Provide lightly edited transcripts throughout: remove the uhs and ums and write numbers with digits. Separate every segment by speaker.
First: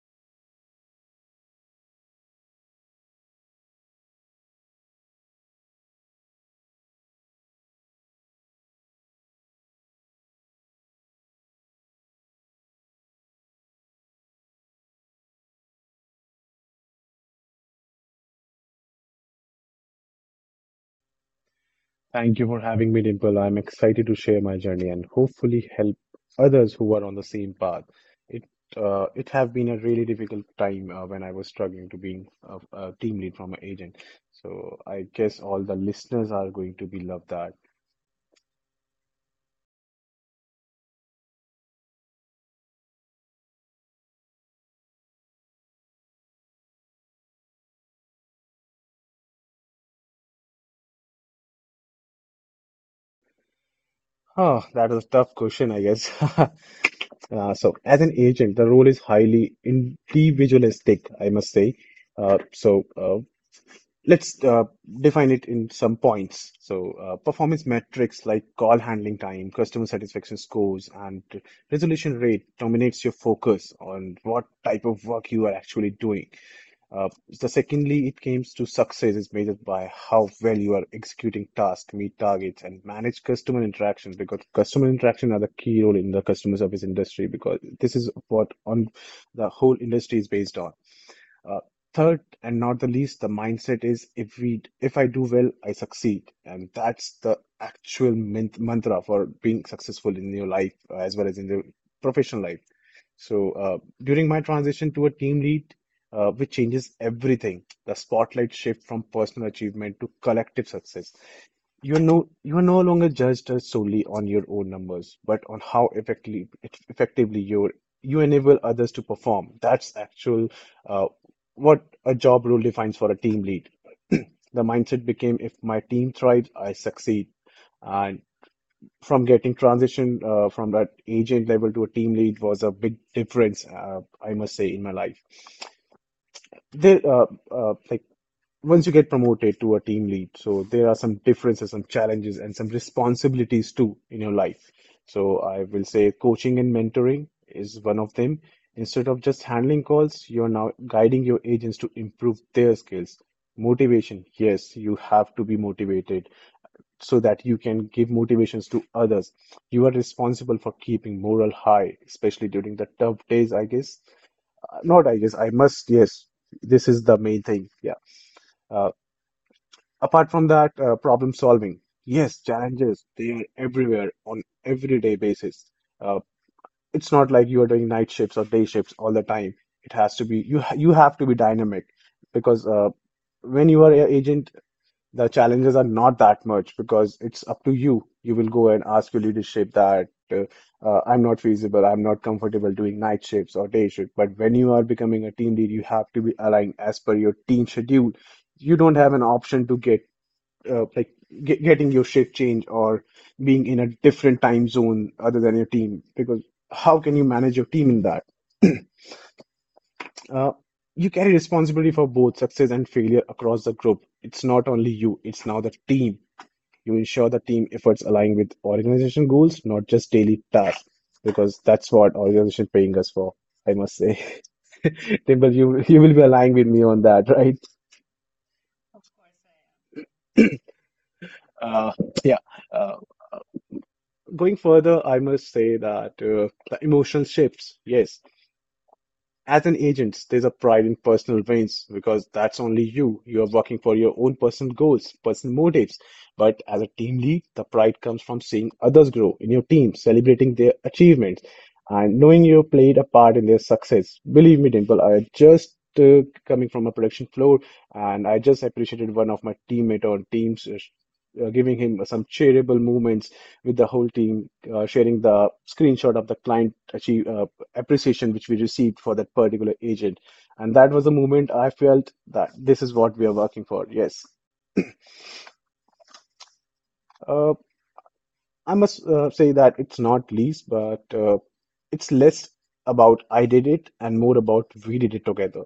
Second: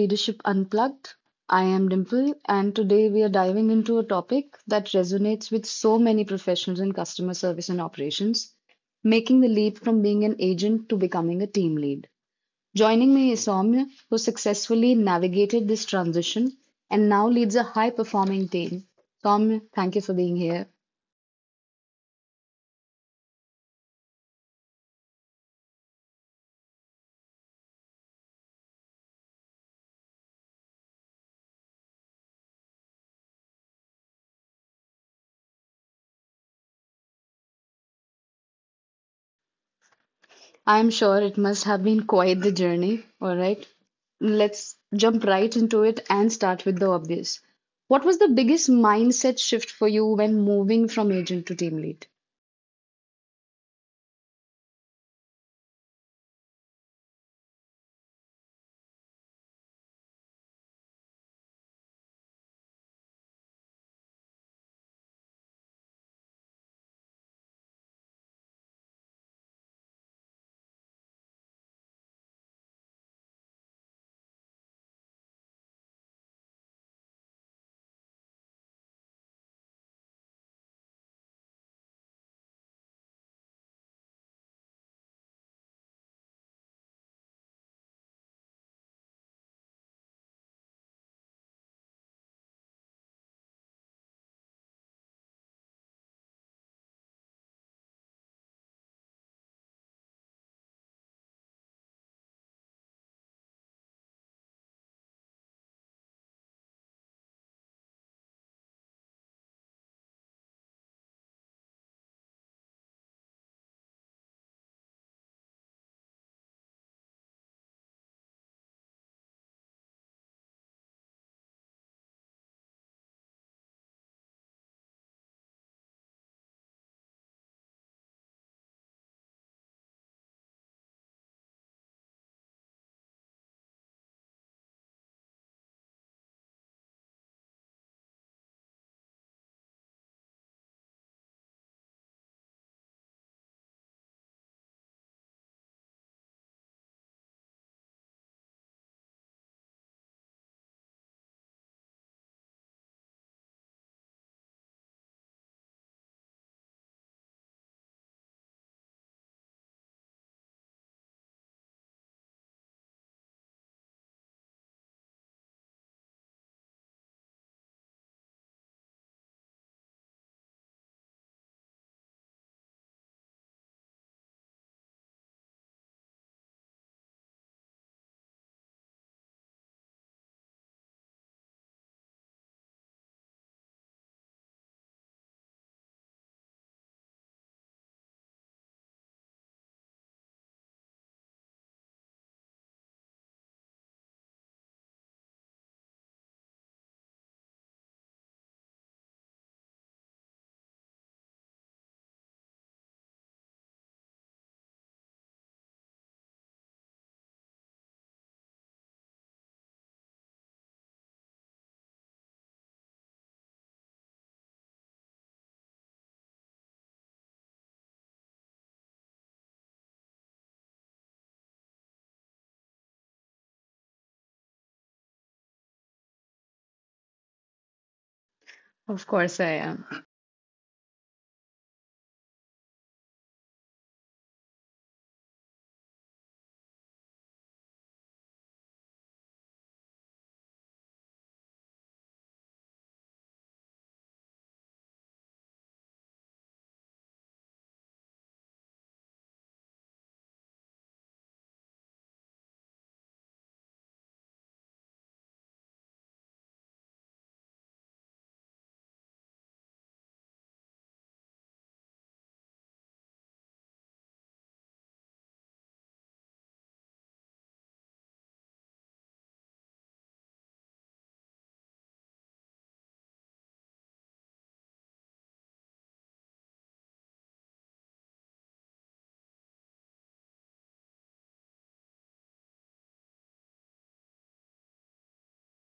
Speaker 1: Leadership Unplugged. I am Dimple, and today we are diving into a topic that resonates with so many professionals in customer service and operations making the leap from being an agent to becoming a team lead. Joining me is Soumya, who successfully navigated this transition and now leads a high performing team. Soumya, thank you for being here.
Speaker 2: Thank you for having me, Dimple. I'm excited to share my journey and hopefully help others who are on the same path. It it have been a really difficult time when I was struggling to being a team lead from an agent. So I guess all the listeners are going to be love that.
Speaker 1: I'm sure it must have been quite the journey. All right, let's jump right into it and start with the obvious. What was the biggest mindset shift for you when moving from agent to team lead?
Speaker 2: Huh, that is a tough question, I guess. So as an agent, the role is highly individualistic, I must say. Uh, so uh, Let's define it in some points. So, performance metrics like call handling time, customer satisfaction scores, and resolution rate dominates your focus on what type of work you are actually doing. So secondly, it comes to success is measured by how well you are executing tasks, meet targets, and manage customer interactions because customer interaction are the key role in the customer service industry because this is what on the whole industry is based on. Uh, Third, and not the least, the mindset is if I do well, I succeed, and that's the actual mint mantra for being successful in your life as well as in the professional life. So during my transition to a team lead, which changes everything, the spotlight shift from personal achievement to collective success. You are no longer judged as solely on your own numbers, but on how effectively you enable others to perform. That's actual uh, what a job role defines for a team lead. The mindset became, if my team thrives, I succeed. And from getting transition from that agent level to a team lead was a big difference, I must say, in my life. Like once you get promoted to a team lead, so there are some differences, some challenges, and some responsibilities too in your life. So I will say coaching and mentoring is one of them. Instead of just handling calls, you're now guiding your agents to improve their skills. Motivation, yes, you have to be motivated so that you can give motivations to others. You are responsible for keeping morale high, especially during the tough days, I guess. Not I guess, I must, yes. This is the main thing. Yeah. Uh, Apart from that, problem solving. Yes, challenges, they are everywhere on everyday basis. Uh, it's not like you are doing night shifts or day shifts all the time. It has to be, you have to be dynamic because when you are an agent. The challenges are not that much because it's up to you. You will go and ask your leadership that I'm not feasible, I'm not comfortable doing night shifts or day shift. But when you are becoming a team lead, you have to be aligned as per your team schedule. You don't have an option to get uh, like getting your shift change or being in a different time zone other than your team because how can you manage your team in that? Uh, you carry responsibility for both success and failure across the group. It's not only you, it's now the team you ensure the team efforts align with organization goals, not just daily tasks, because that's what organization paying us for, I must say. Dimple, you will be aligning with me on that, right?
Speaker 1: Of course I am.
Speaker 2: Uh, yeah. Uh, Going further, I must say that the emotion shifts. Yes, as an agent, there's a pride in personal wins because that's only you. You're working for your own personal goals, personal motives. But as a team lead, the pride comes from seeing others grow in your team, celebrating their achievements, and knowing you played a part in their success. Believe me, Dimple, I just coming from a production floor, and I just appreciated one of my teammate on teams. Giving him some cheerable moments with the whole team, sharing the screenshot of the client achieve, appreciation which we received for that particular agent. And that was the moment I felt that this is what we are working for. Yes. Uh, I must say that it's not least, but it's less about I did it and more about we did it together.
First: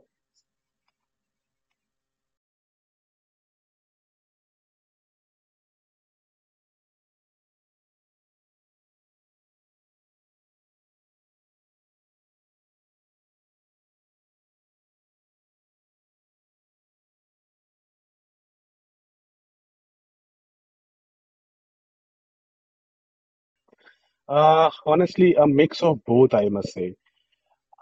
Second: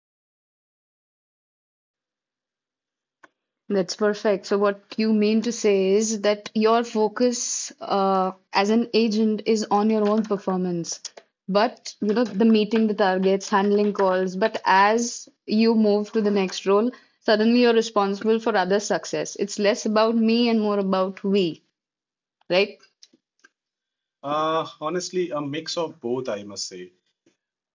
Speaker 1: That's perfect. So, what you mean to say is that your focus as an agent is on your own performance, but you know, the meeting the targets, handling calls. But as you move to the next role, suddenly you're responsible for others' success. It's less about me and more about we, right?
Speaker 2: Honestly, a mix of both, I must say.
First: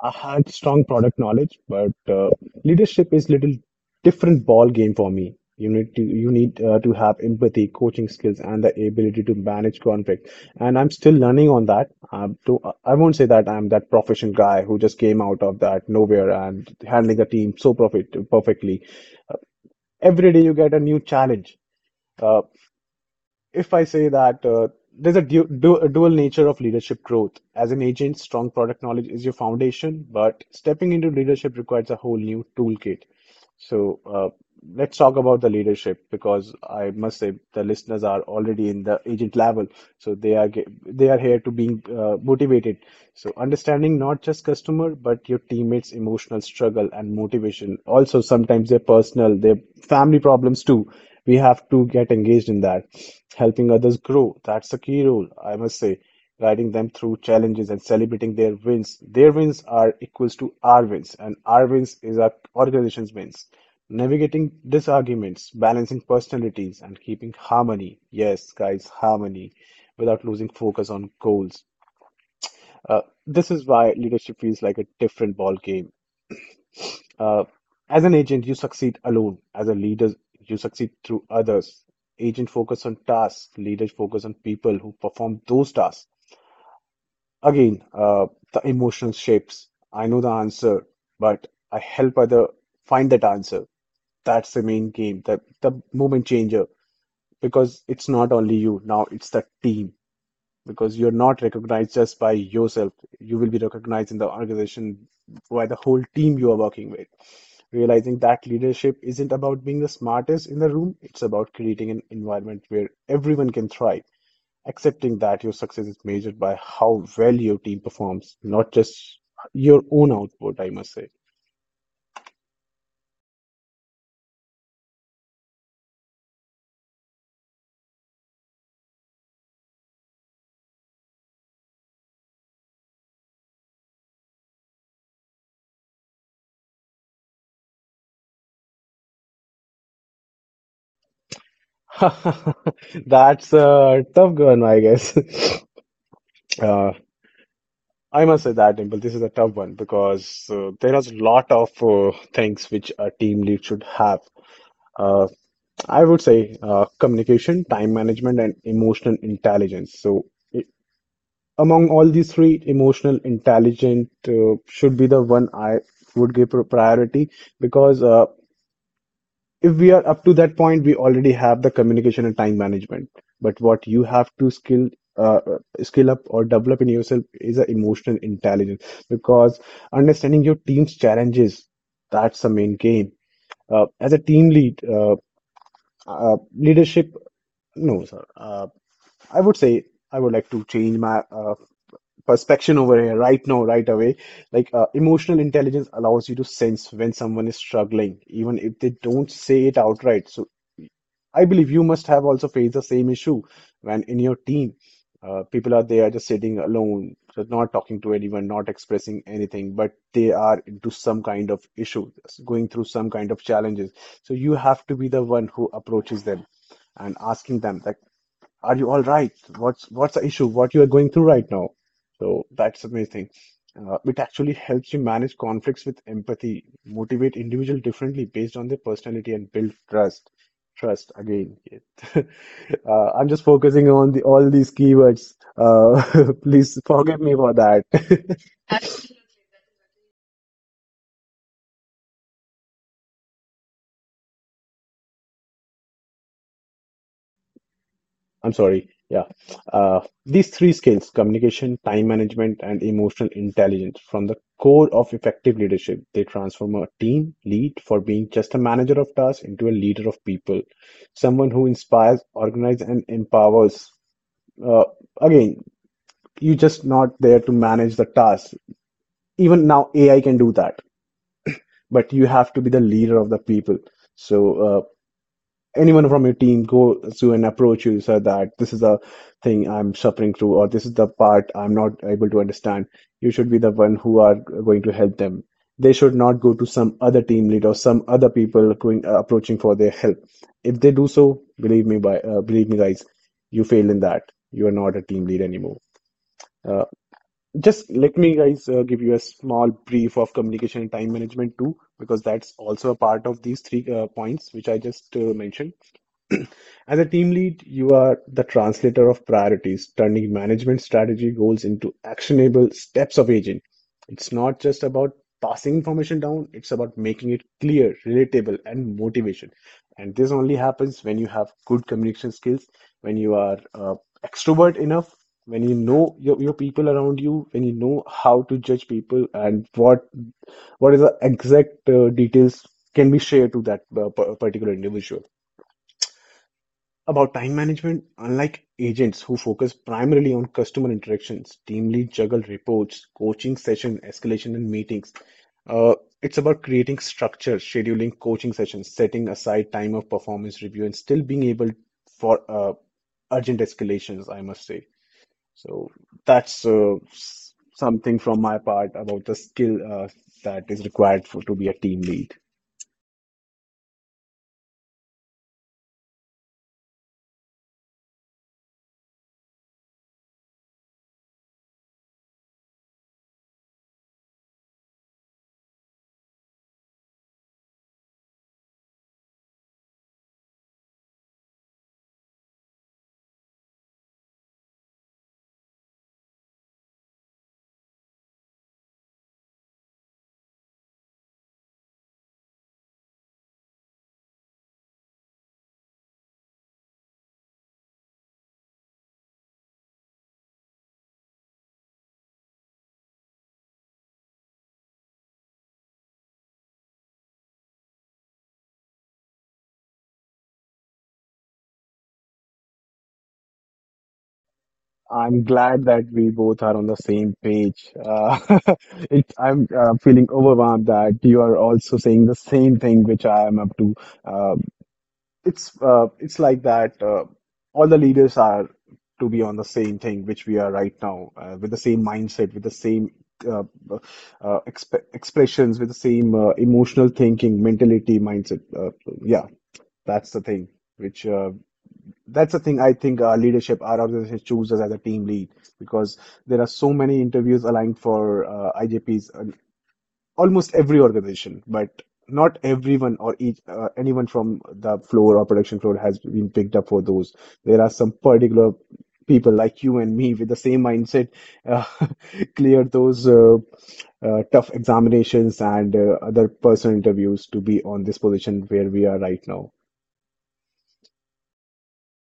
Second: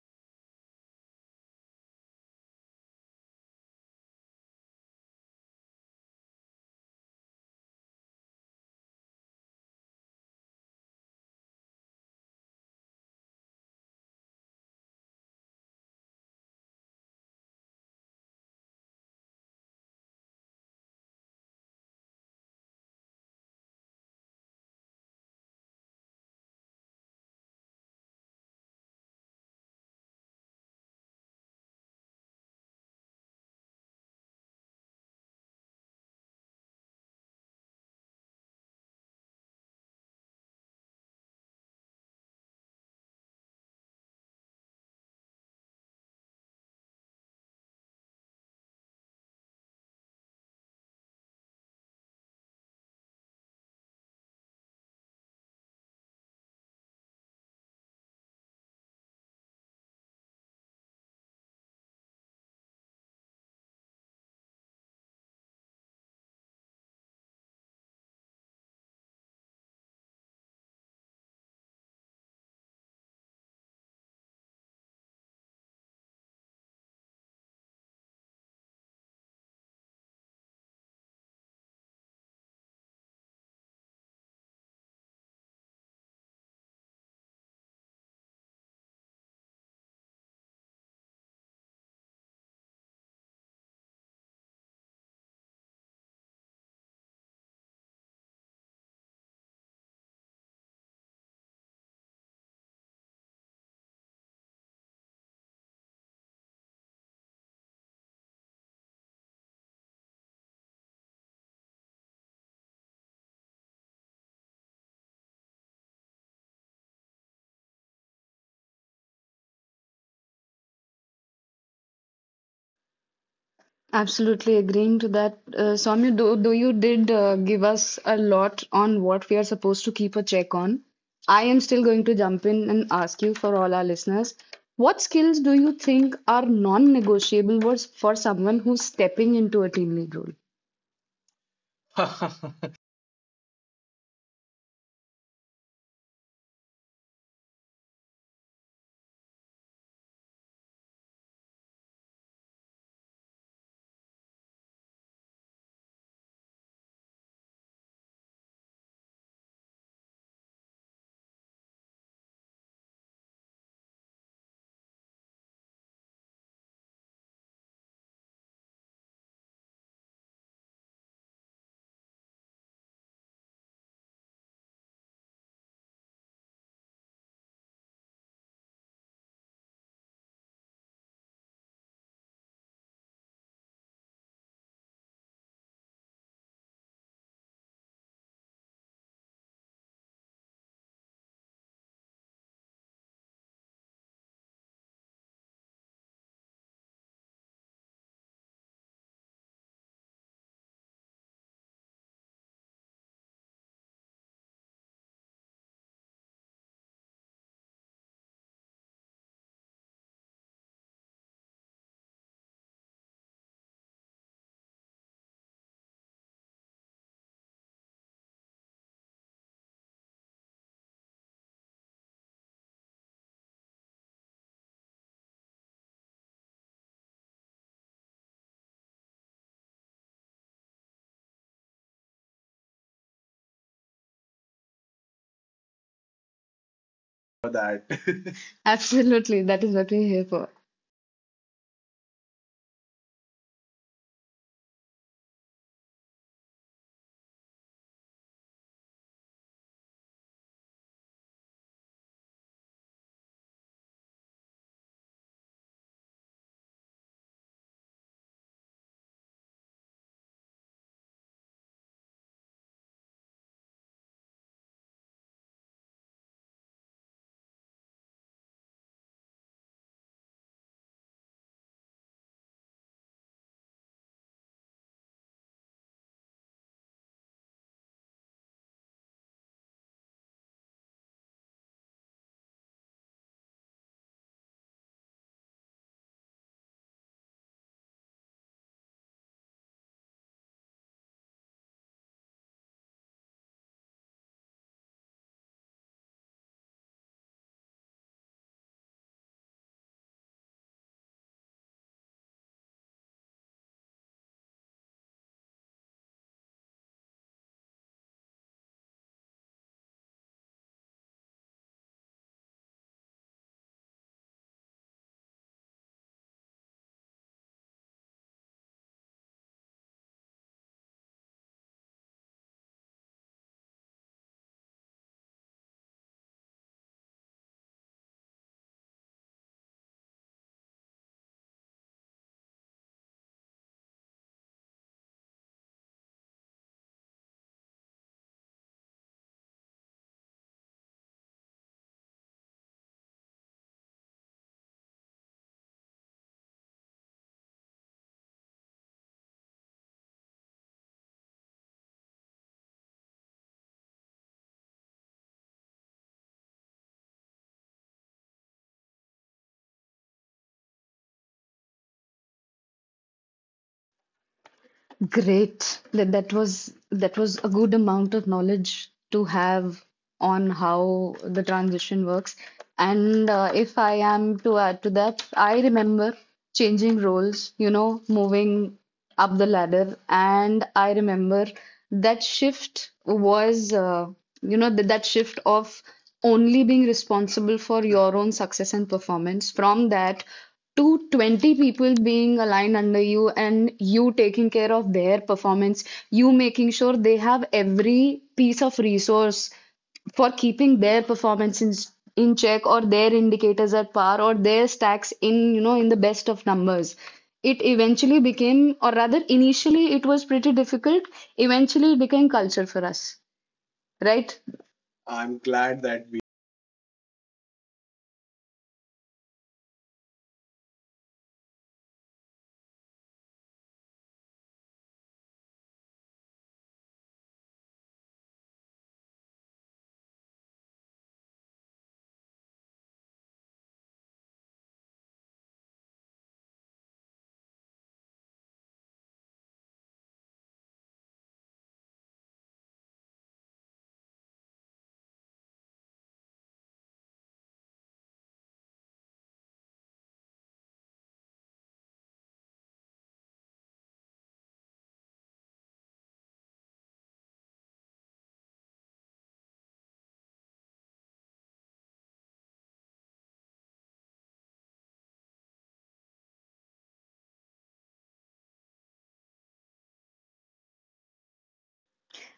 Speaker 2: I had strong product knowledge, but leadership is little different ball game for me. You need to have empathy, coaching skills, and the ability to manage conflict. And I'm still learning on that. I won't say that I'm that professional guy who just came out of that nowhere and handling the team so perfectly. Uh, every day you get a new challenge. Uh, if I say that There's a du du dual nature of leadership growth. As an agent, strong product knowledge is your foundation, but stepping into leadership requires a whole new toolkit. So let's talk about the leadership because I must say the listeners are already in the agent level, so they are here to being motivated. So understanding not just customer but your teammates' emotional struggle and motivation, also sometimes their personal, their family problems too. We have to get engaged in that helping others grow. That's a key role, I must say, guiding them through challenges and celebrating their wins. Their wins are equals to our wins, and our wins is our organization's wins. Navigating disagreements, balancing personalities, and keeping harmony. Yes, guys, harmony without losing focus on goals. This is why leadership feels like a different ballgame. Uh, as an agent, you succeed alone. As a leader, you succeed through others. Agent focus on tasks, leaders focus on people who perform those tasks. Again, uh, the emotional shapes. I know the answer, but I help other find that answer. That's the main game, the moment changer, because it's not only you, now it's the team because you're not recognized just by yourself. You will be recognized in the organization by the whole team you are working with. Realizing that leadership isn't about being the smartest in the room, it's about creating an environment where everyone can thrive. Accepting that your success is measured by how well your team performs, not just your own output, I must say.
Speaker 1: Absolutely agreeing to that, Soumya, though you did give us a lot on what we are supposed to keep a check on, I am still going to jump in and ask you for all our listeners, what skills do you think are non-negotiable was for someone who's stepping into a team lead role?
Speaker 2: That's a tough one, I guess. Uh, I must say that, Dimple, this is a tough one because there is a lot of things which a team lead should have. Uh, I would say communication, time management, and emotional intelligence. So among all these three, emotional intelligent should be the one I would give priority because if we are up to that point, we already have the communication and time management. But what you have to skill uh, uh, skill up or develop in yourself is a emotional intelligence because understanding your team's challenges, that's the main game. As a team lead, leadership, no, sir. I would say I would like to change my perspection over here right now right away like emotional intelligence allows you to sense when someone is struggling even if they don't say it outright. So I believe you must have also faced the same issue when in your team, people are there just sitting alone, so not talking to anyone, not expressing anything, but they are into some kind of issue, going through some kind of challenges. So you have to be the one who approaches them and asking them that, are you all right? What's the issue? What you are going through right now? So that's amazing. It actually helps you manage conflicts with empathy, motivate individuals differently based on their personality, and build trust. Trust again. Yes. uh, I'm just focusing on the all these keywords. Please forgive me for that.
Speaker 1: Absolutely, that is what we're here for.
Speaker 2: I'm sorry. Yeah. These three skills, communication, time management, and emotional intelligence, from the core of effective leadership, they transform a team lead for being just a manager of tasks into a leader of people, someone who inspires, organizes, and empowers. Uh, again, you're just not there to manage the task. Even now, AI can do that, but you have to be the leader of the people. So uh, Anyone from your team goes to and approach you so that this is a thing I'm suffering through, or this is the part I'm not able to understand, you should be the one who are going to help them. They should not go to some other team lead or some other people going approaching for their help. If they do so, believe me, by believe me guys, you fail in that. You are not a team lead anymore. Uh, just let me guys uh, give you a small brief of communication and time management too, because that's also a part of these three points which I just mentioned. As a team lead, you are the translator of priorities, turning management strategy goals into actionable steps of agent. It's not just about passing information down, it's about making it clear, relatable, and motivation. And this only happens when you have good communication skills, when you are extrovert enough, when you know your people around you, when you know how to judge people and what is the exact details can be shared to that particular individual. About time management, unlike agents who focus primarily on customer interactions, team leads juggle reports, coaching session, escalation, and meetings. Uh, it's about creating structure, scheduling coaching sessions, setting aside time of performance review, and still being able for urgent escalations, I must say. So that's something from my part about the skill that is required for to be a team lead.
Speaker 1: Great. That was a good amount of knowledge to have on how the transition works. And if I am to add to that, I remember changing roles, you know, moving up the ladder, and I remember that shift was, you know, that shift of only being responsible for your own success and performance from that to 20 people being aligned under you and you taking care of their performance, you making sure they have every piece of resource for keeping their performance in check, or their indicators at par, or their stacks in, you know, in the best of numbers. It eventually became, or rather initially it was pretty difficult, eventually it became culture for us, right?
Speaker 2: I'm glad that we both are on the same page. I'm feeling overwhelmed that you are also saying the same thing which I am up to. Uh, it's like that. All the leaders are to be on the same thing, which we are right now, with the same mindset, with the same uh, expressions, with the same emotional thinking, mentality, mindset. Yeah, that's the thing. Which That's the thing I think our leadership, our organization chooses as a team lead, because there are so many interviews aligned for IJPs almost every organization, but not everyone or each anyone from the floor or production floor has been picked up for those. There are some particular people like you and me with the same mindset uh, clear those tough examinations and other personal interviews to be on this position where we are right now.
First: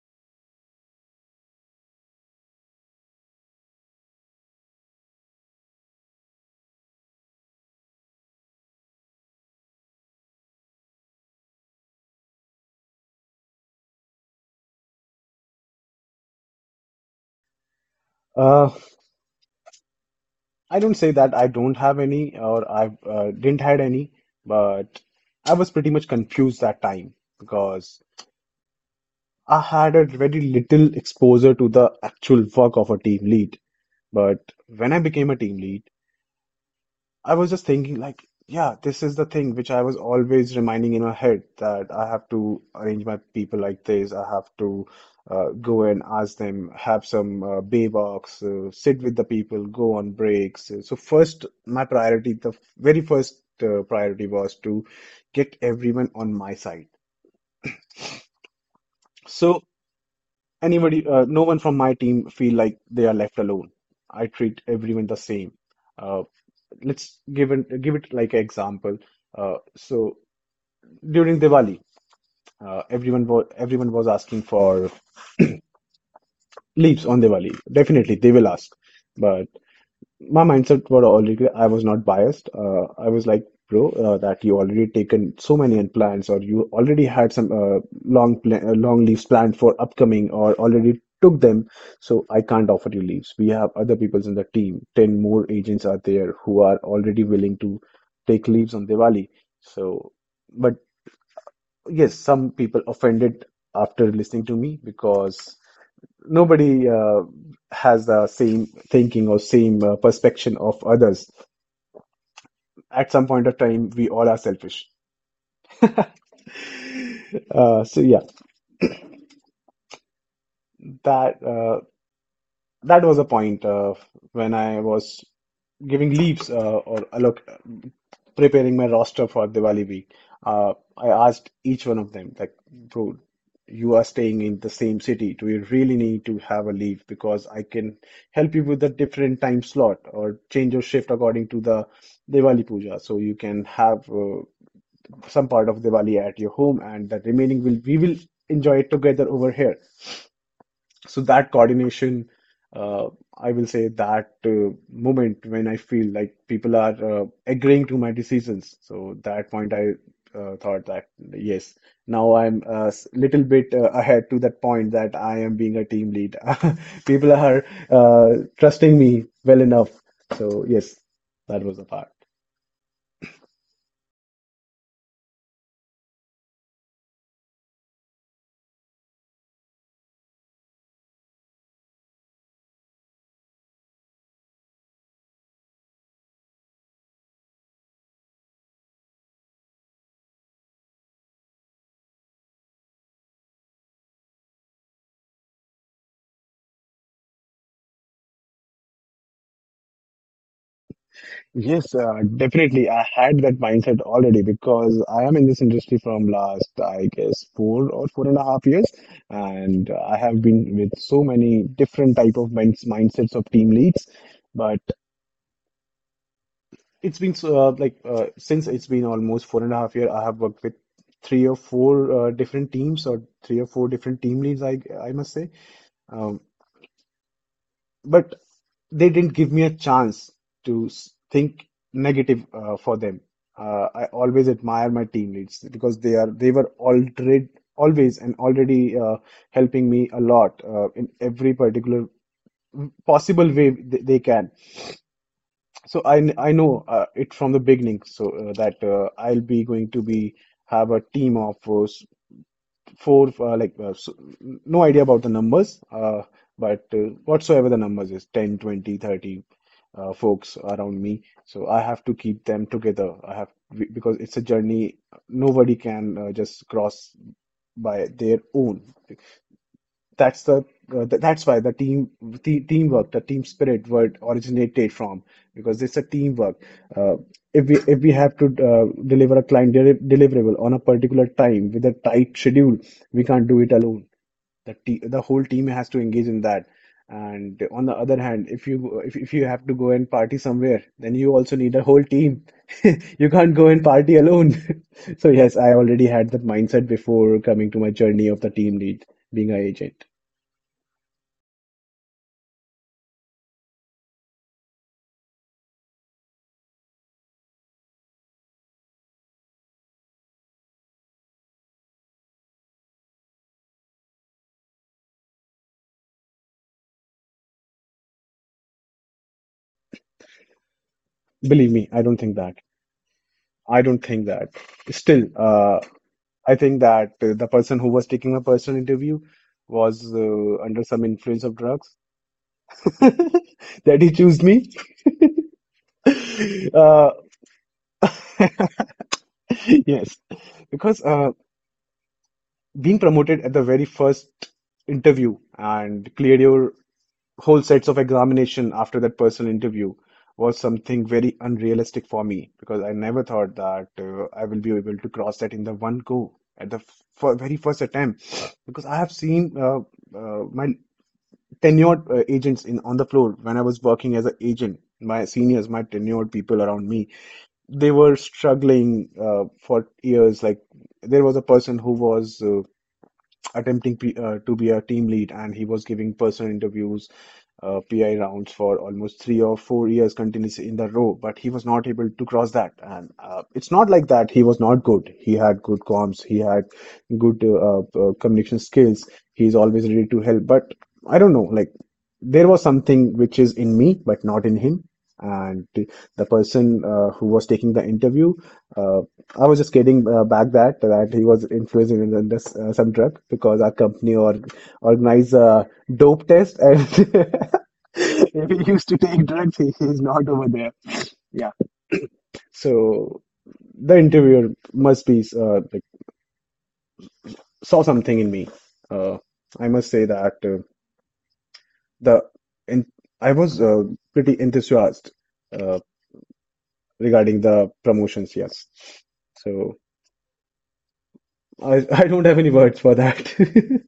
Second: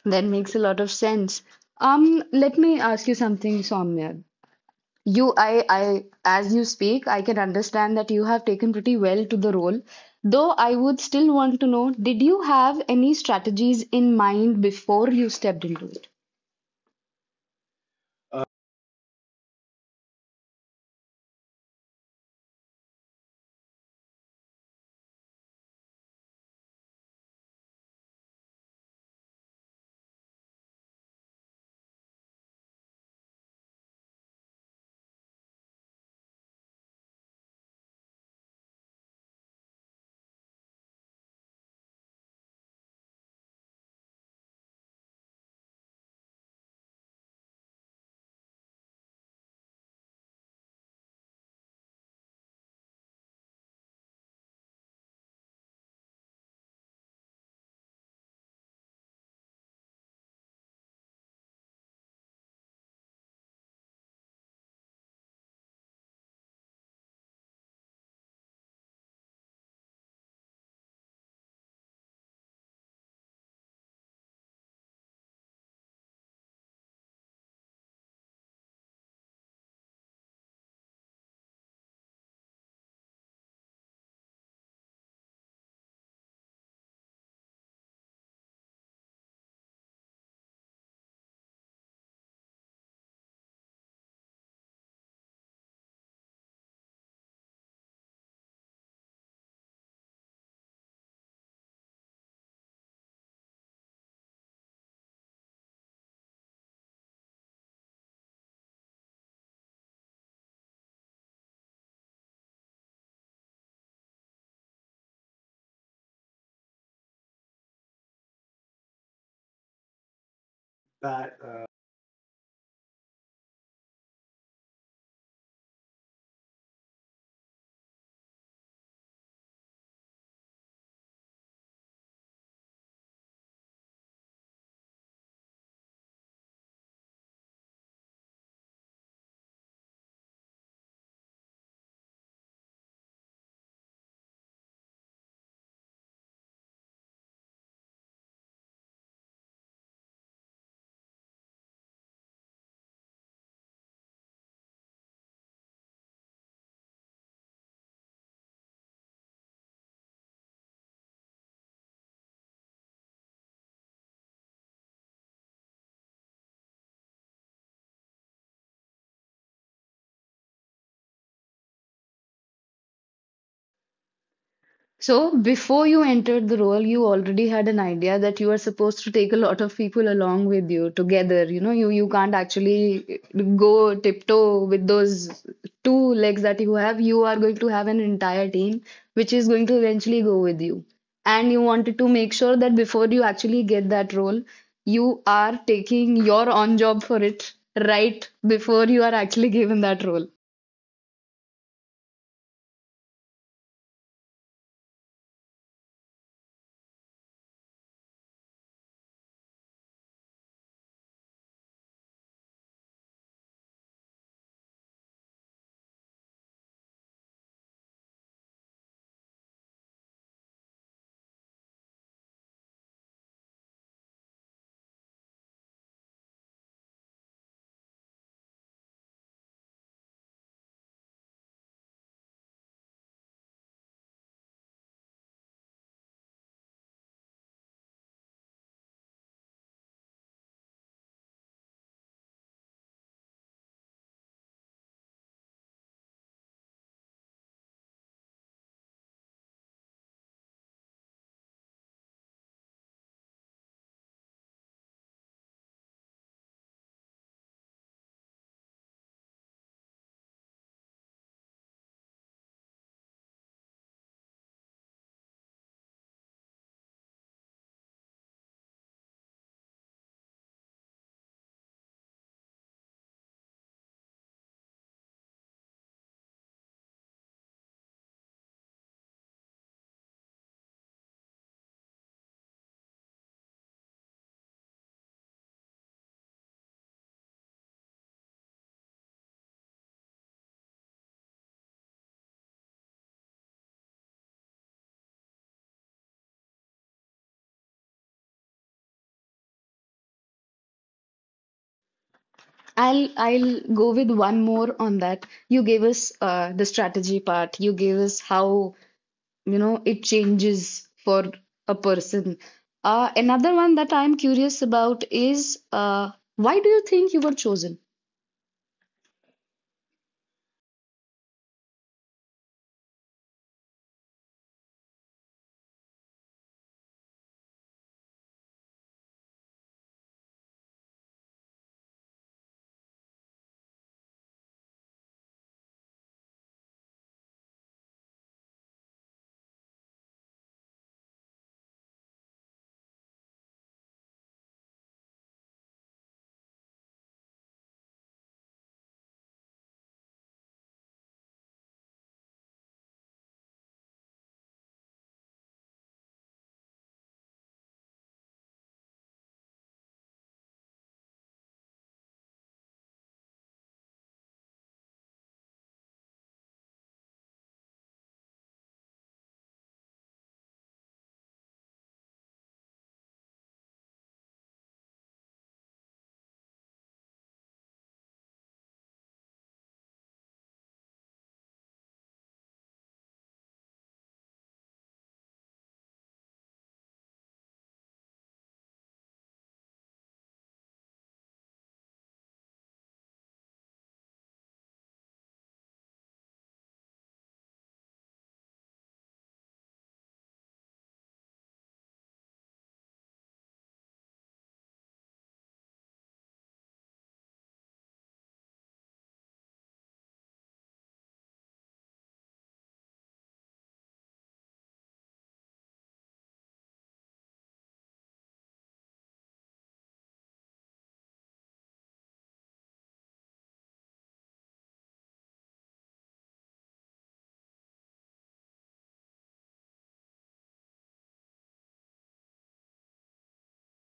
Speaker 1: That makes a lot of sense. Um, let me ask you something, Somya. As you speak, I can understand that you have taken pretty well to the role. Though I would still want to know, did you have any strategies in mind before you stepped into it?
Speaker 2: Uh, I don't say that I don't have any or I didn't had any, but I was pretty much confused that time, because I had a very little exposure to the actual work of a team lead. But when I became a team lead, I was just thinking, like, yeah, this is the thing which I was always reminding in my head that I have to arrange my people like this. I have to go and ask them, have some bay walks, sit with the people, go on breaks. So first, my priority, the very first priority was to get everyone on my side. So anybody, no one from my team feel like they are left alone. I treat everyone the same. Uh, let's give an, give it like an example. So during Diwali, everyone was asking for leaps on Diwali. Definitely, they will ask. But my mindset were already. I was not biased. I was like, bro, that you already taken so many plans, or you already had some long leaves planned for upcoming, or already took them. So I can't offer you leaves. We have other peoples in the team. Ten more agents are there who are already willing to take leaves on Diwali. So, but yes, some people offended after listening to me, because nobody has the same thinking or same perception of others. At some point of time, we all are selfish. So yeah, that uh, that was a point when I was giving leaves or look preparing my roster for Diwali week. I asked each one of them, like, bro, you are staying in the same city. Do you really need to have a leave? Because I can help you with the different time slot or change your shift according to the Diwali puja. So you can have some part of Diwali at your home, and the remaining will we will enjoy it together over here. So that coordination, uh, I will say that moment when I feel like people are agreeing to my decisions. So that point, I thought that yes, now I'm little bit ahead to that point that I am being a team lead. People are trusting me well enough. So yes, that was the part.
Speaker 1: So, before you entered the role, you already had an idea that you are supposed to take a lot of people along with you together. You know, you can't actually go tiptoe with those two legs that you have. You are going to have an entire team which is going to eventually go with you. And you wanted to make sure that before you actually get that role, you are taking your on job for it right before you are actually given that role.
Speaker 2: Yes, definitely. I had that mindset already, because I am in this industry from last, I guess, four or four and a half years, and I have been with so many different type of mindsets of team leads. But It's been so, since it's been almost four and a half year, I have worked with three or four different team leads, I must say. Um, but they didn't give me a chance to think negative for them. I always admire my team leads, because they were already always and already helping me a lot in every particular possible way they can. So I know it from the beginning, so that I'll be going to be have a team of four uh, like uh, so, no idea about the numbers, but whatsoever the numbers is 10, 20, 30, folks around me. So I have to keep them together. I have, because it's a journey nobody can just cross by their own. That's that's why the teamwork, the team spirit word originated from, because it's a teamwork. Uh, if we have to deliver a deliverable on a particular time with a tight schedule, we can't do it alone. The te the whole team has to engage in that. And on the other hand, if you have to go and party somewhere, then you also need a whole team. You can't go and party alone. So yes, I already had that mindset before coming to my journey of the team lead, being a agent.
Speaker 1: I'll go with one more on that. You gave us the strategy part. You gave us how, you know, it changes for a person. Another one that I'm curious about is why do you think you were chosen?
Speaker 2: Believe me, I don't think that. I don't think that. Still, I think that the person who was taking my personal interview was under some influence of drugs that he chose me. Uh, yes, because being promoted at the very first interview and cleared your whole sets of examination after that personal interview was something very unrealistic for me, because I never thought that I will be able to cross that in the one go at the very first attempt. Because I have seen my tenured agents in on the floor when I was working as an agent, my seniors, my tenured people around me, they were struggling for years. Like there was a person who was attempting to be a team lead, and he was giving personal interviews PI rounds for almost 3 or 4 years continuously in the row, but he was not able to cross that. And it's not like that he was not good. He had good comms, he had good communication skills. He's always ready to help. But I don't know, like there was something which is in me, but not in him. And the person who was taking the interview, uh, I was just getting back that he was influenced in this, some drug, because our company or organized a dope test, and if he used to take drugs, he's not over there. Yeah. So the interviewer must be like saw something in me. Uh, I must say that the in, I was pretty enthusiastic uh, regarding the promotions. Yes. So I don't have any words for that.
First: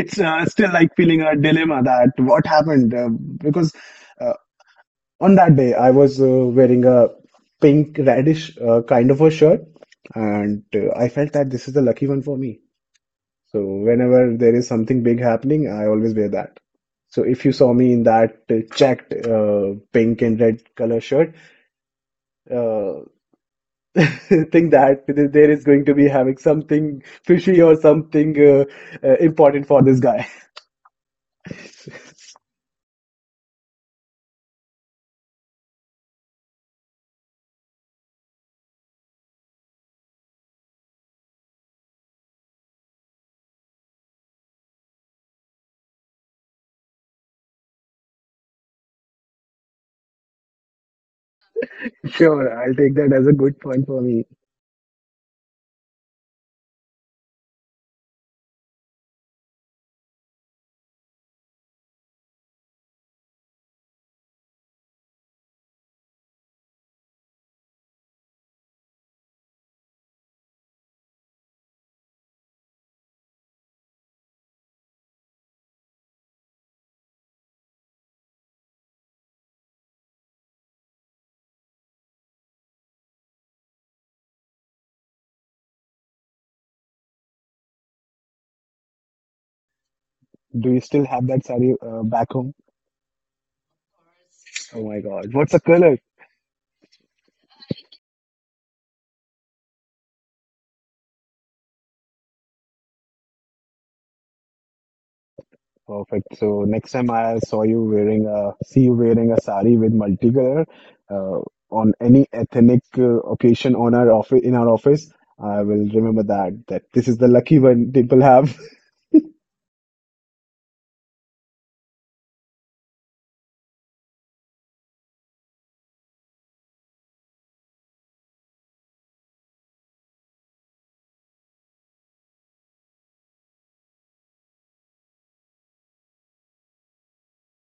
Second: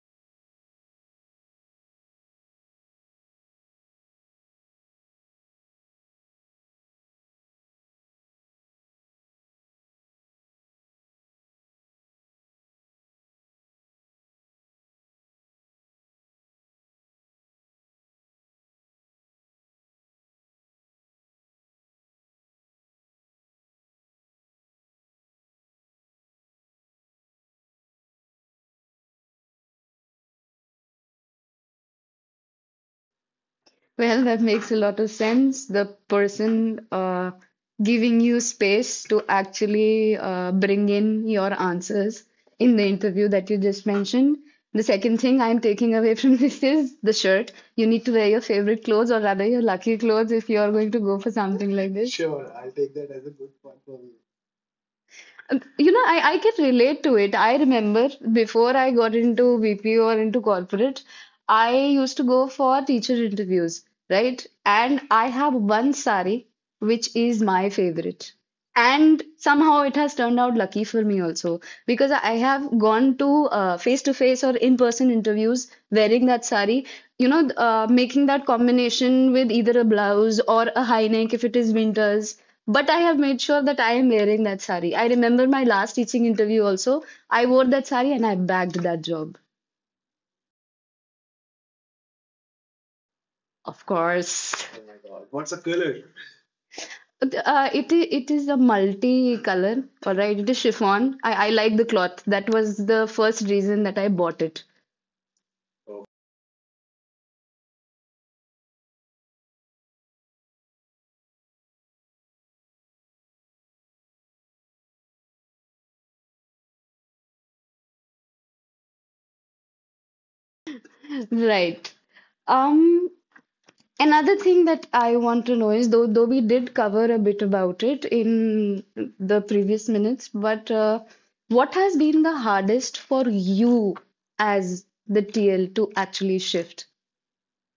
Speaker 2: It's still like feeling a dilemma that what happened because. Uh, On that day, I was wearing a pink radish kind of a shirt, and I felt that this is the lucky one for me. So whenever there is something big happening, I always wear that. So if you saw me in that checked pink and red color shirt, uh, think that there is going to be having something fishy or something important for this guy.
Speaker 1: Well, that makes a lot of sense. The person giving you space to actually bring in your answers in the interview that you just mentioned. The second thing I'm taking away from this is the shirt. You need to wear your favorite clothes, or rather, your lucky clothes, if you are going to go for something like this.
Speaker 2: Sure, I'll take that as a good point for me.
Speaker 1: You know, I can relate to it. I remember before I got into VP or into corporate, I used to go for teacher interviews, right? And I have one sari which is my favorite. And somehow it has turned out lucky for me also, because I have gone to face-to-face or in-person interviews wearing that sari, you know, making that combination with either a blouse or a high neck if it is winters. But I have made sure that I am wearing that sari. I remember my last teaching interview also. I wore that sari and I bagged that job.
Speaker 2: Do you still have that sari back home?
Speaker 1: Of course.
Speaker 2: Oh my God, what's the color?
Speaker 1: It is a multi color, all right. It is chiffon. I like the cloth. That was the first reason that I bought it.
Speaker 2: Perfect. So next time I saw you wearing a see you wearing a sari with multicolor uh, on any ethnic occasion on our office in our office, I will remember that this is the lucky one people have.
Speaker 1: Right. Um, another thing that I want to know is, though we did cover a bit about it in the previous minutes, but what has been the hardest for you as the TL to actually shift?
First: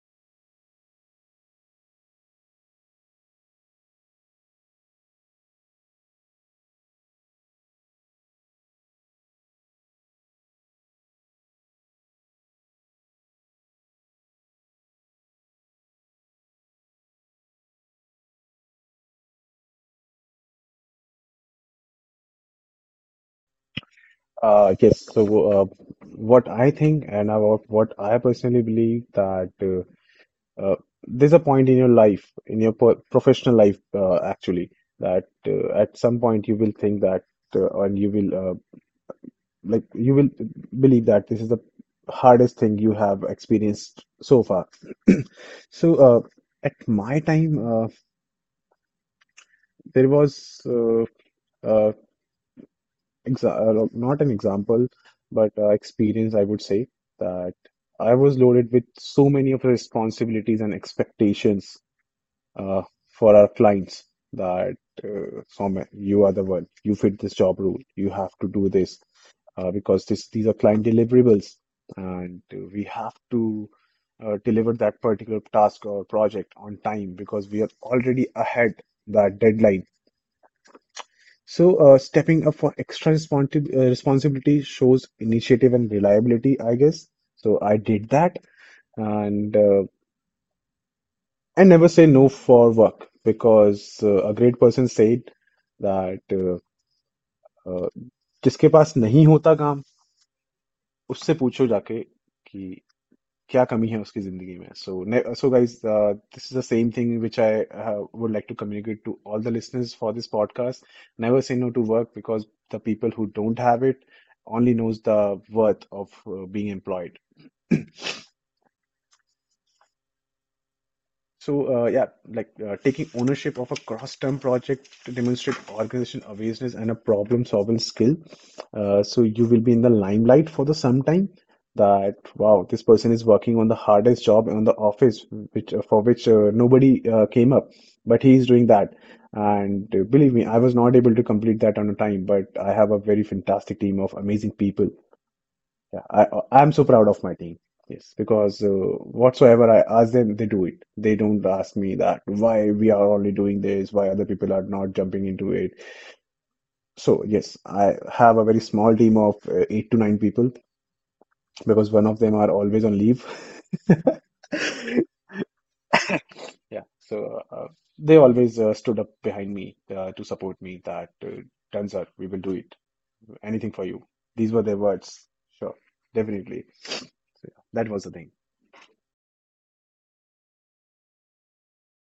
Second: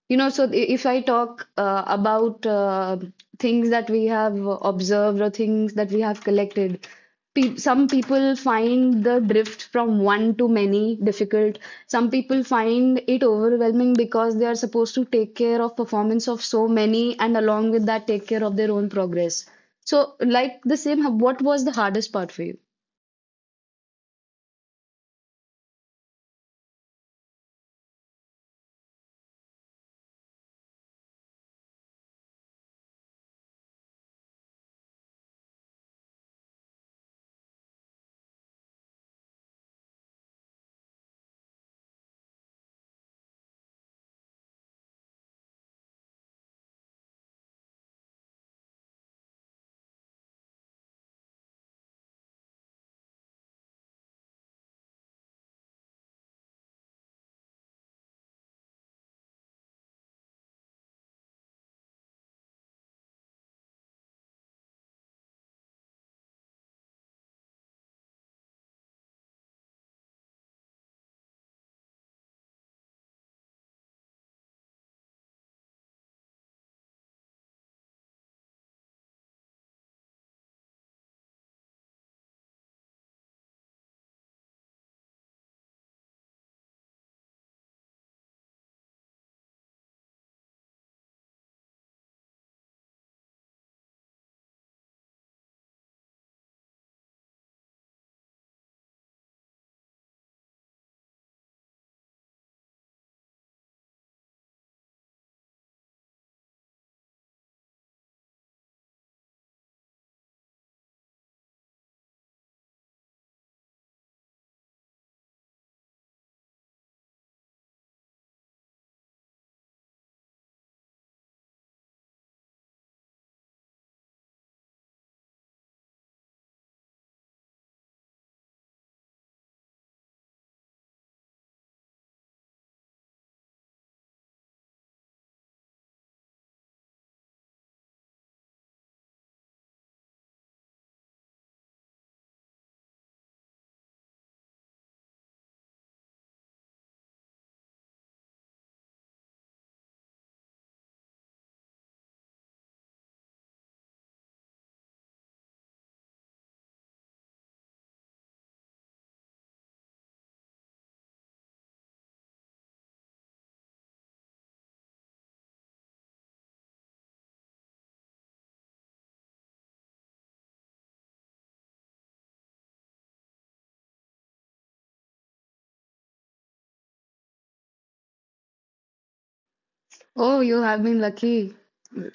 Speaker 1: You know, so if I talk about things that we have observed or things that we have collected, pe some people find the drift from one to many difficult. Some people find it overwhelming because they are supposed to take care of performance of so many, and along with that take care of their own progress. So, like the same, what was the hardest part for you?
Speaker 2: Yes, so uh, what I think and about what I personally believe that uh, uh, there's a point in your life, in your po professional life, actually, that at some point you will think that, and you will like you will believe that this is the hardest thing you have experienced so far. So at my time, uh, there was uh, no, not an example, but experience, I would say that I was loaded with so many of the responsibilities and expectations uh, for our clients that Soumya, you are the one, you fit this job role, you have to do this because this these are client deliverables, and we have to deliver that particular task or project on time because we are already ahead that deadline. So, stepping up for extra responsibility shows initiative and reliability, I guess. So I did that, and I never say no for work because a great person said that uh, जिसके पास नहीं होता काम उससे पूछो जाके कि what is the deficiency in his life? So guys, this is the same thing which I would like to communicate to all the listeners for this podcast. Never say no to work because the people who don't have it only knows the worth of being employed. So, yeah, like taking ownership of a cross-term project to demonstrate organization awareness and a problem-solving skill. So you will be in the limelight for the some time that wow, this person is working on the hardest job in the office, which for which nobody came up, but he is doing that. And believe me, I was not able to complete that on a time, but I have a very fantastic team of amazing people. Yeah, I'm so proud of my team. Yes, because whatsoever I ask them, they do it. They don't ask me that why we are only doing this, why other people are not jumping into it. So yes, I have a very small team of eight to nine people because one of them are always on leave. Yeah, so they always stood up behind me to support me that done, sir, we will do it. Anything for you. These were their words. Sure, definitely. So, yeah, that was the thing.
Speaker 1: Oh, you have been lucky,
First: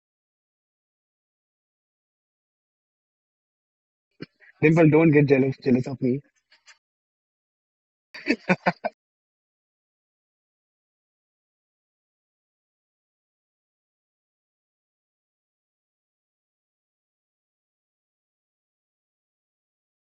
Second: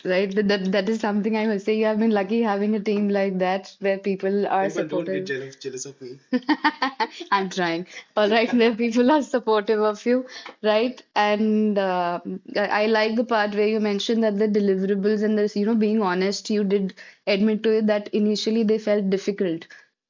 Speaker 1: right? That, that is something I must say. You have been lucky having a team like that where people are
Speaker 2: Dimple, don't get jealous
Speaker 1: supportive.
Speaker 2: of me.
Speaker 1: I'm trying. All right, where people are supportive of you, right? And I like the part where you mentioned that the deliverables and this, you know, being honest, you did admit to it that initially they felt difficult.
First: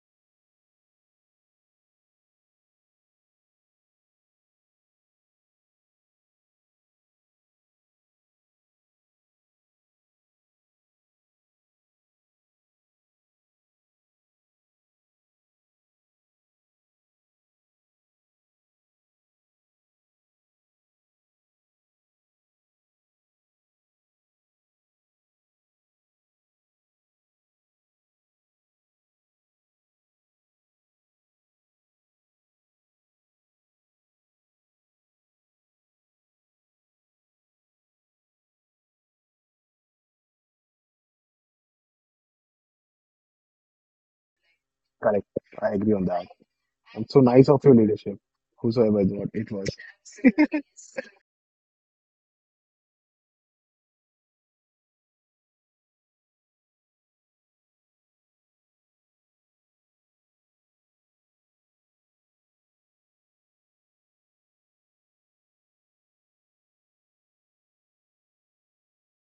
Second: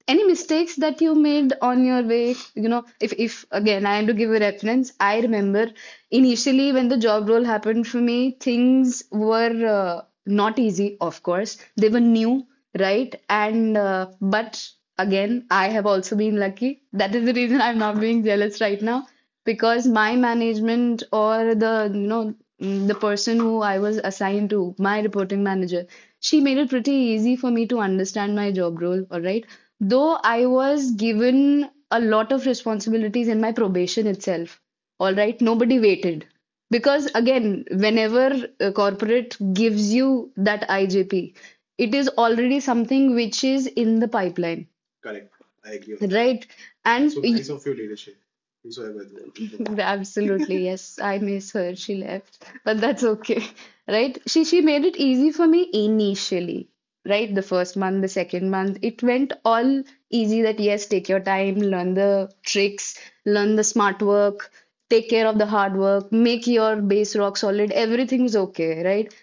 Speaker 1: Any mistakes that you made on your way, you know, if again I am to give a reference, I remember initially when the job role happened for me, things were not easy, of course. They were new, right? And but again, I have also been lucky. That is the reason I'm not being jealous right now, because my management, or the you know mm, the person who I was assigned to, my reporting manager, she made it pretty easy for me to understand my job role. All right, though I was given a lot of responsibilities in my probation itself. All right, nobody waited. Because again, whenever a corporate gives you that IJP, it is already something which is in the pipeline,
Speaker 2: Correct. I agree on
Speaker 1: that,
Speaker 2: that.
Speaker 1: right?
Speaker 2: And
Speaker 1: And
Speaker 2: so nice of your leadership, whosoever it
Speaker 1: do.
Speaker 2: wa- it was.
Speaker 1: Absolutely, yes. I miss her. She left, but that's okay, right? She made it easy for me initially, right? The first month, the second month, it went all easy, that yes, take your time, learn the tricks, learn the smart work, take care of the hard work, make your base rock solid. Everything's okay, right?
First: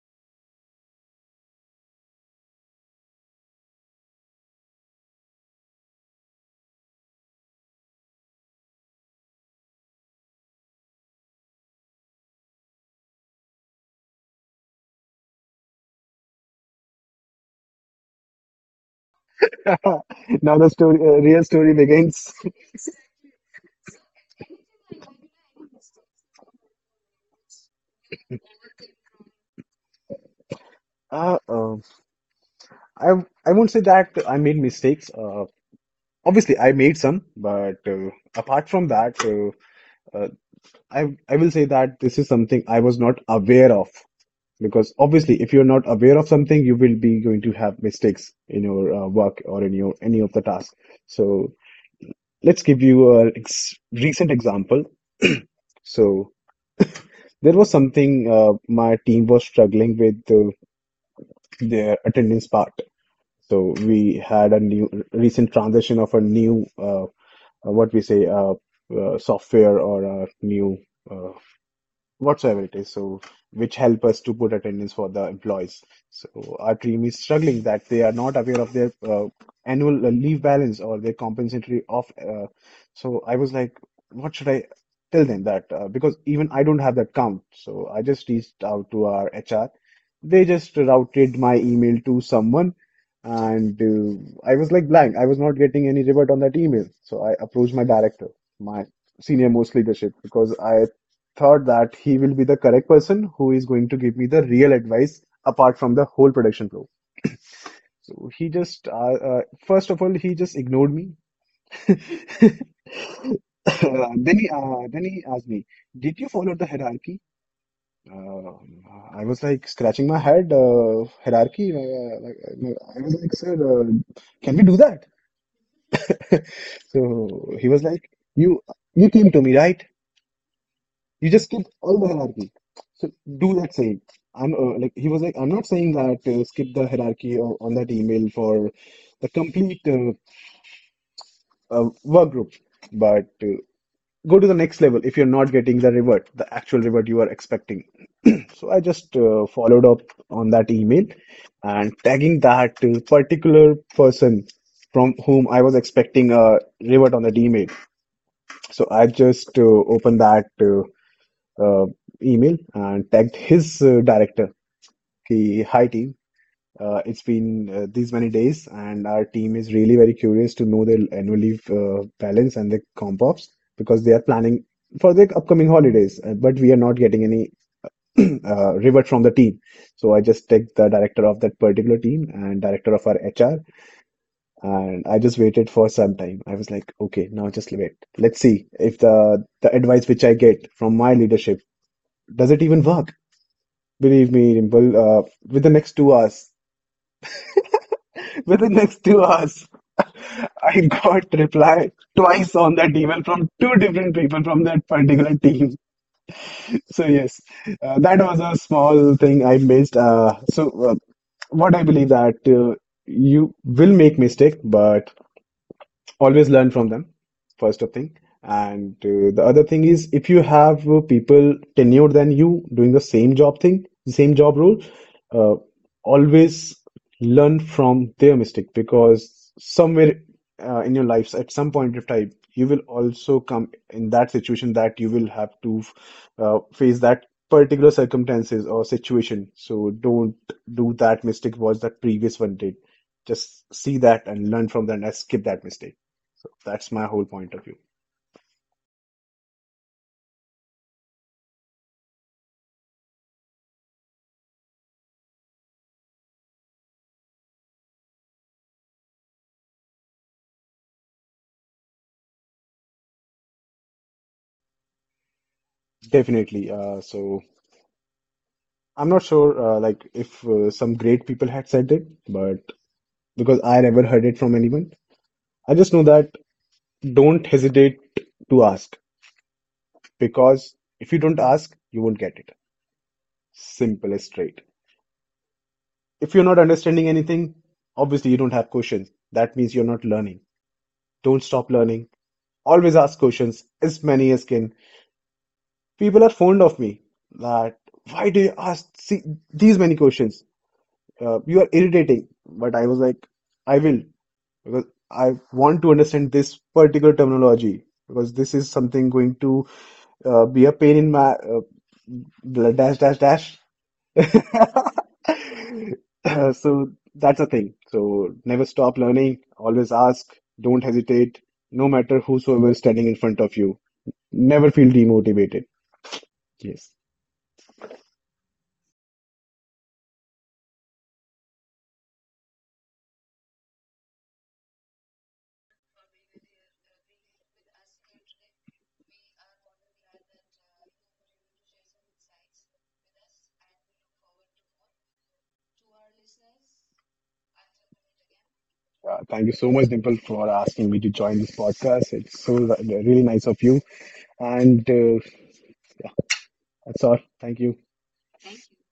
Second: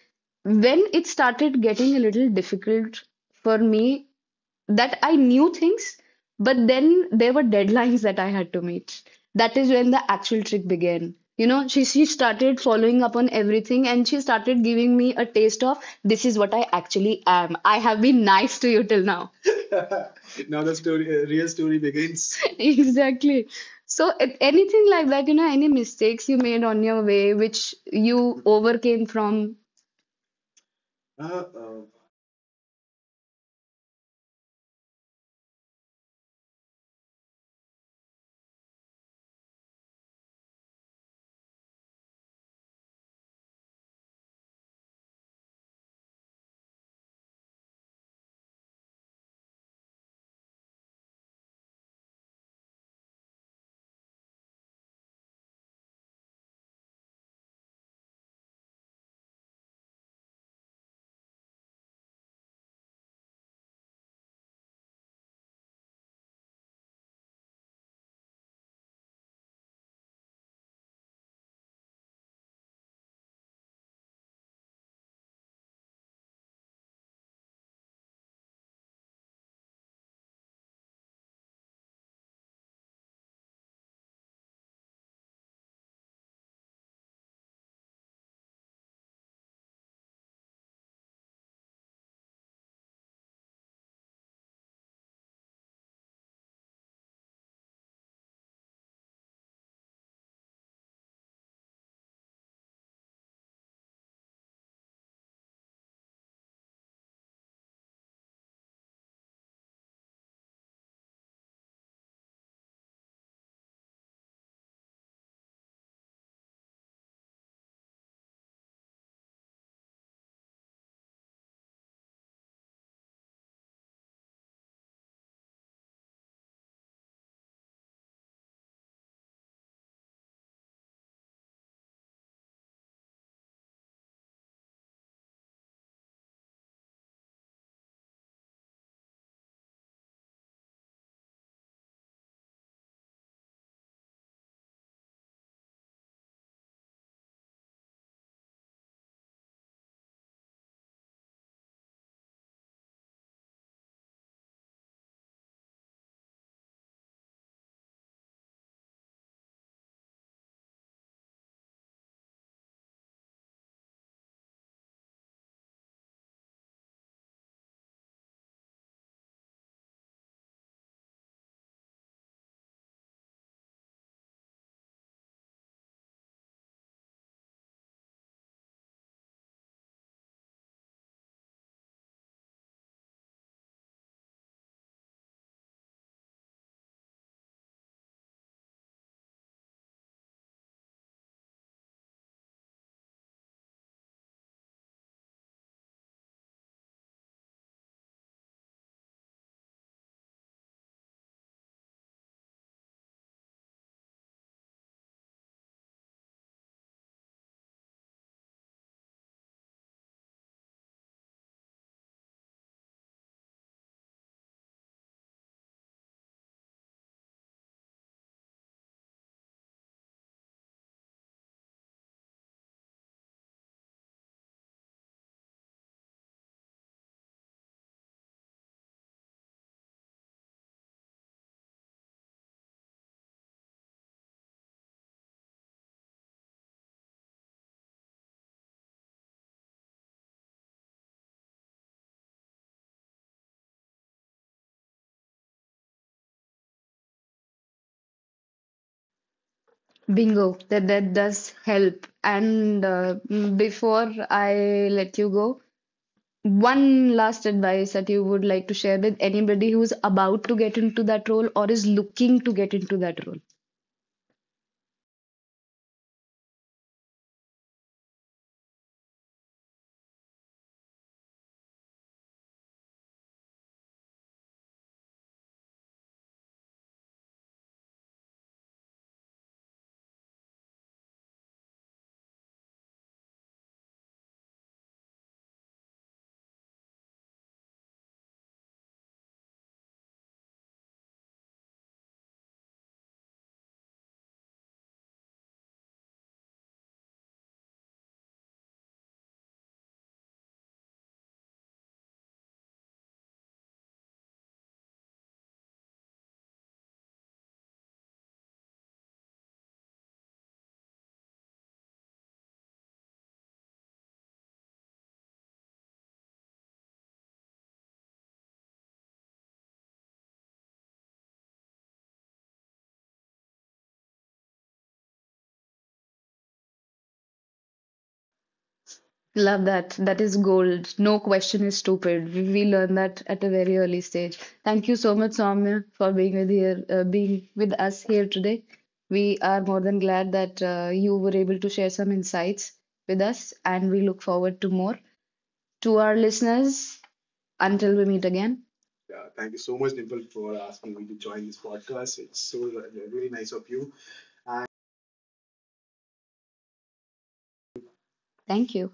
Speaker 1: When it started getting a little difficult for me, that I knew things, but then there were deadlines that I had to meet. That is when the actual trick began. You know, she started following up on everything and she started giving me a taste of, this is what I actually am. I have been nice to you till now.
Speaker 2: Now the story, real story begins.
Speaker 1: Exactly. So if anything like that, you know, any mistakes you made on your way, which you overcame from.
Speaker 2: Uh, uh, I I won't say that I made mistakes. Obviously, I made some, but uh, apart from that, uh, uh, I I will say that this is something I was not aware of. Because obviously, if you're not aware of something, you will be going to have mistakes in your work or in your any of the tasks. So let's give you a ex recent example. So, there was something my team was struggling with their attendance part. So we had a new recent transition of a new what we say software or a new uh, whatsoever it is, so which help us to put attendance for the employees. So our team is struggling that they are not aware of their annual leave balance or their compensatory off. So I was like, what should I tell them that? Because even I don't have that count. So I just reached out to our HR. They just routed my email to someone. And I was like blank. I was not getting any revert on that email. So I approached my director, my senior most leadership, because I thought that he will be the correct person who is going to give me the real advice apart from the whole production flow. So he just, first of all, he just ignored me. Then he, then he asked me, "Did you follow the hierarchy?" Uh, I was like scratching my head. Hierarchy. I was like, "Sir, can we do that?" So he was like, "You, you came to me, right? You just skip all the hierarchy. So do that same. I'm like he was like I'm not saying that skip the hierarchy on that email for the complete work group, but go to the next level if you're not getting the revert, the actual revert you are expecting. So I just followed up on that email and tagging that particular person from whom I was expecting a revert on that email. So I just opened that uh, email and tagged his director. Ki, hi team, it's been these many days, and our team is really very curious to know their annual leave balance and their comp ops because they are planning for the upcoming holidays. But we are not getting any revert from the team. So I just tagged the director of that particular team and director of our HR, and I just waited for some time. I was like, okay, now just wait. Let's see if the advice which I get from my leadership does it even work. Believe me, Dimple, with the next 2 hours, with the next 2 hours, I got reply twice on that email from two different people from that particular team. So yes, that was a small thing I missed. So what I believe that you will make mistake, but always learn from them first of thing, and the other thing is if you have people tenured than you doing the same job role, uh, always learn from their mistake because somewhere in your life at some point of time you will also come in that situation that you will have to face that particular circumstances or situation, so don't do that mistake what that previous one did, just see that and learn from that and skip that mistake. So that's my whole point of view.
Speaker 1: Bingo, that that does help. And before I let you go, one last advice that you would like to share with anybody who's about to get into that role or is looking to get into that role.
Speaker 2: Definitely. So I'm not sure, like if some great people had said it, but because I never heard it from anyone, I just know that don't hesitate to ask, because if you don't ask, you won't get it. Simple as straight. If you're not understanding anything, obviously you don't have questions. That means you're not learning. Don't stop learning. Always ask questions, as many as can. People are fond of me that why do you ask see, these many questions? You are irritating. But I was like, I will, because I want to understand this particular terminology, because this is something going to be a pain in my dash dash dash. So that's the thing. So never stop learning, always ask, don't hesitate, no matter whosoever is standing in front of you. Never feel demotivated. Yes.
Speaker 1: Love that. That is gold. No question is stupid. We learn that at a very early stage. Thank you so much, Soumya, for being with here, being with us here today. We are more than glad that you were able to share some insights with us, and we look forward to more. To our listeners, until we meet again,
Speaker 2: Thank you so much, Dimple, for asking me to join this podcast. It's so really nice of you. And that's all. Thank you.
Speaker 1: thank you.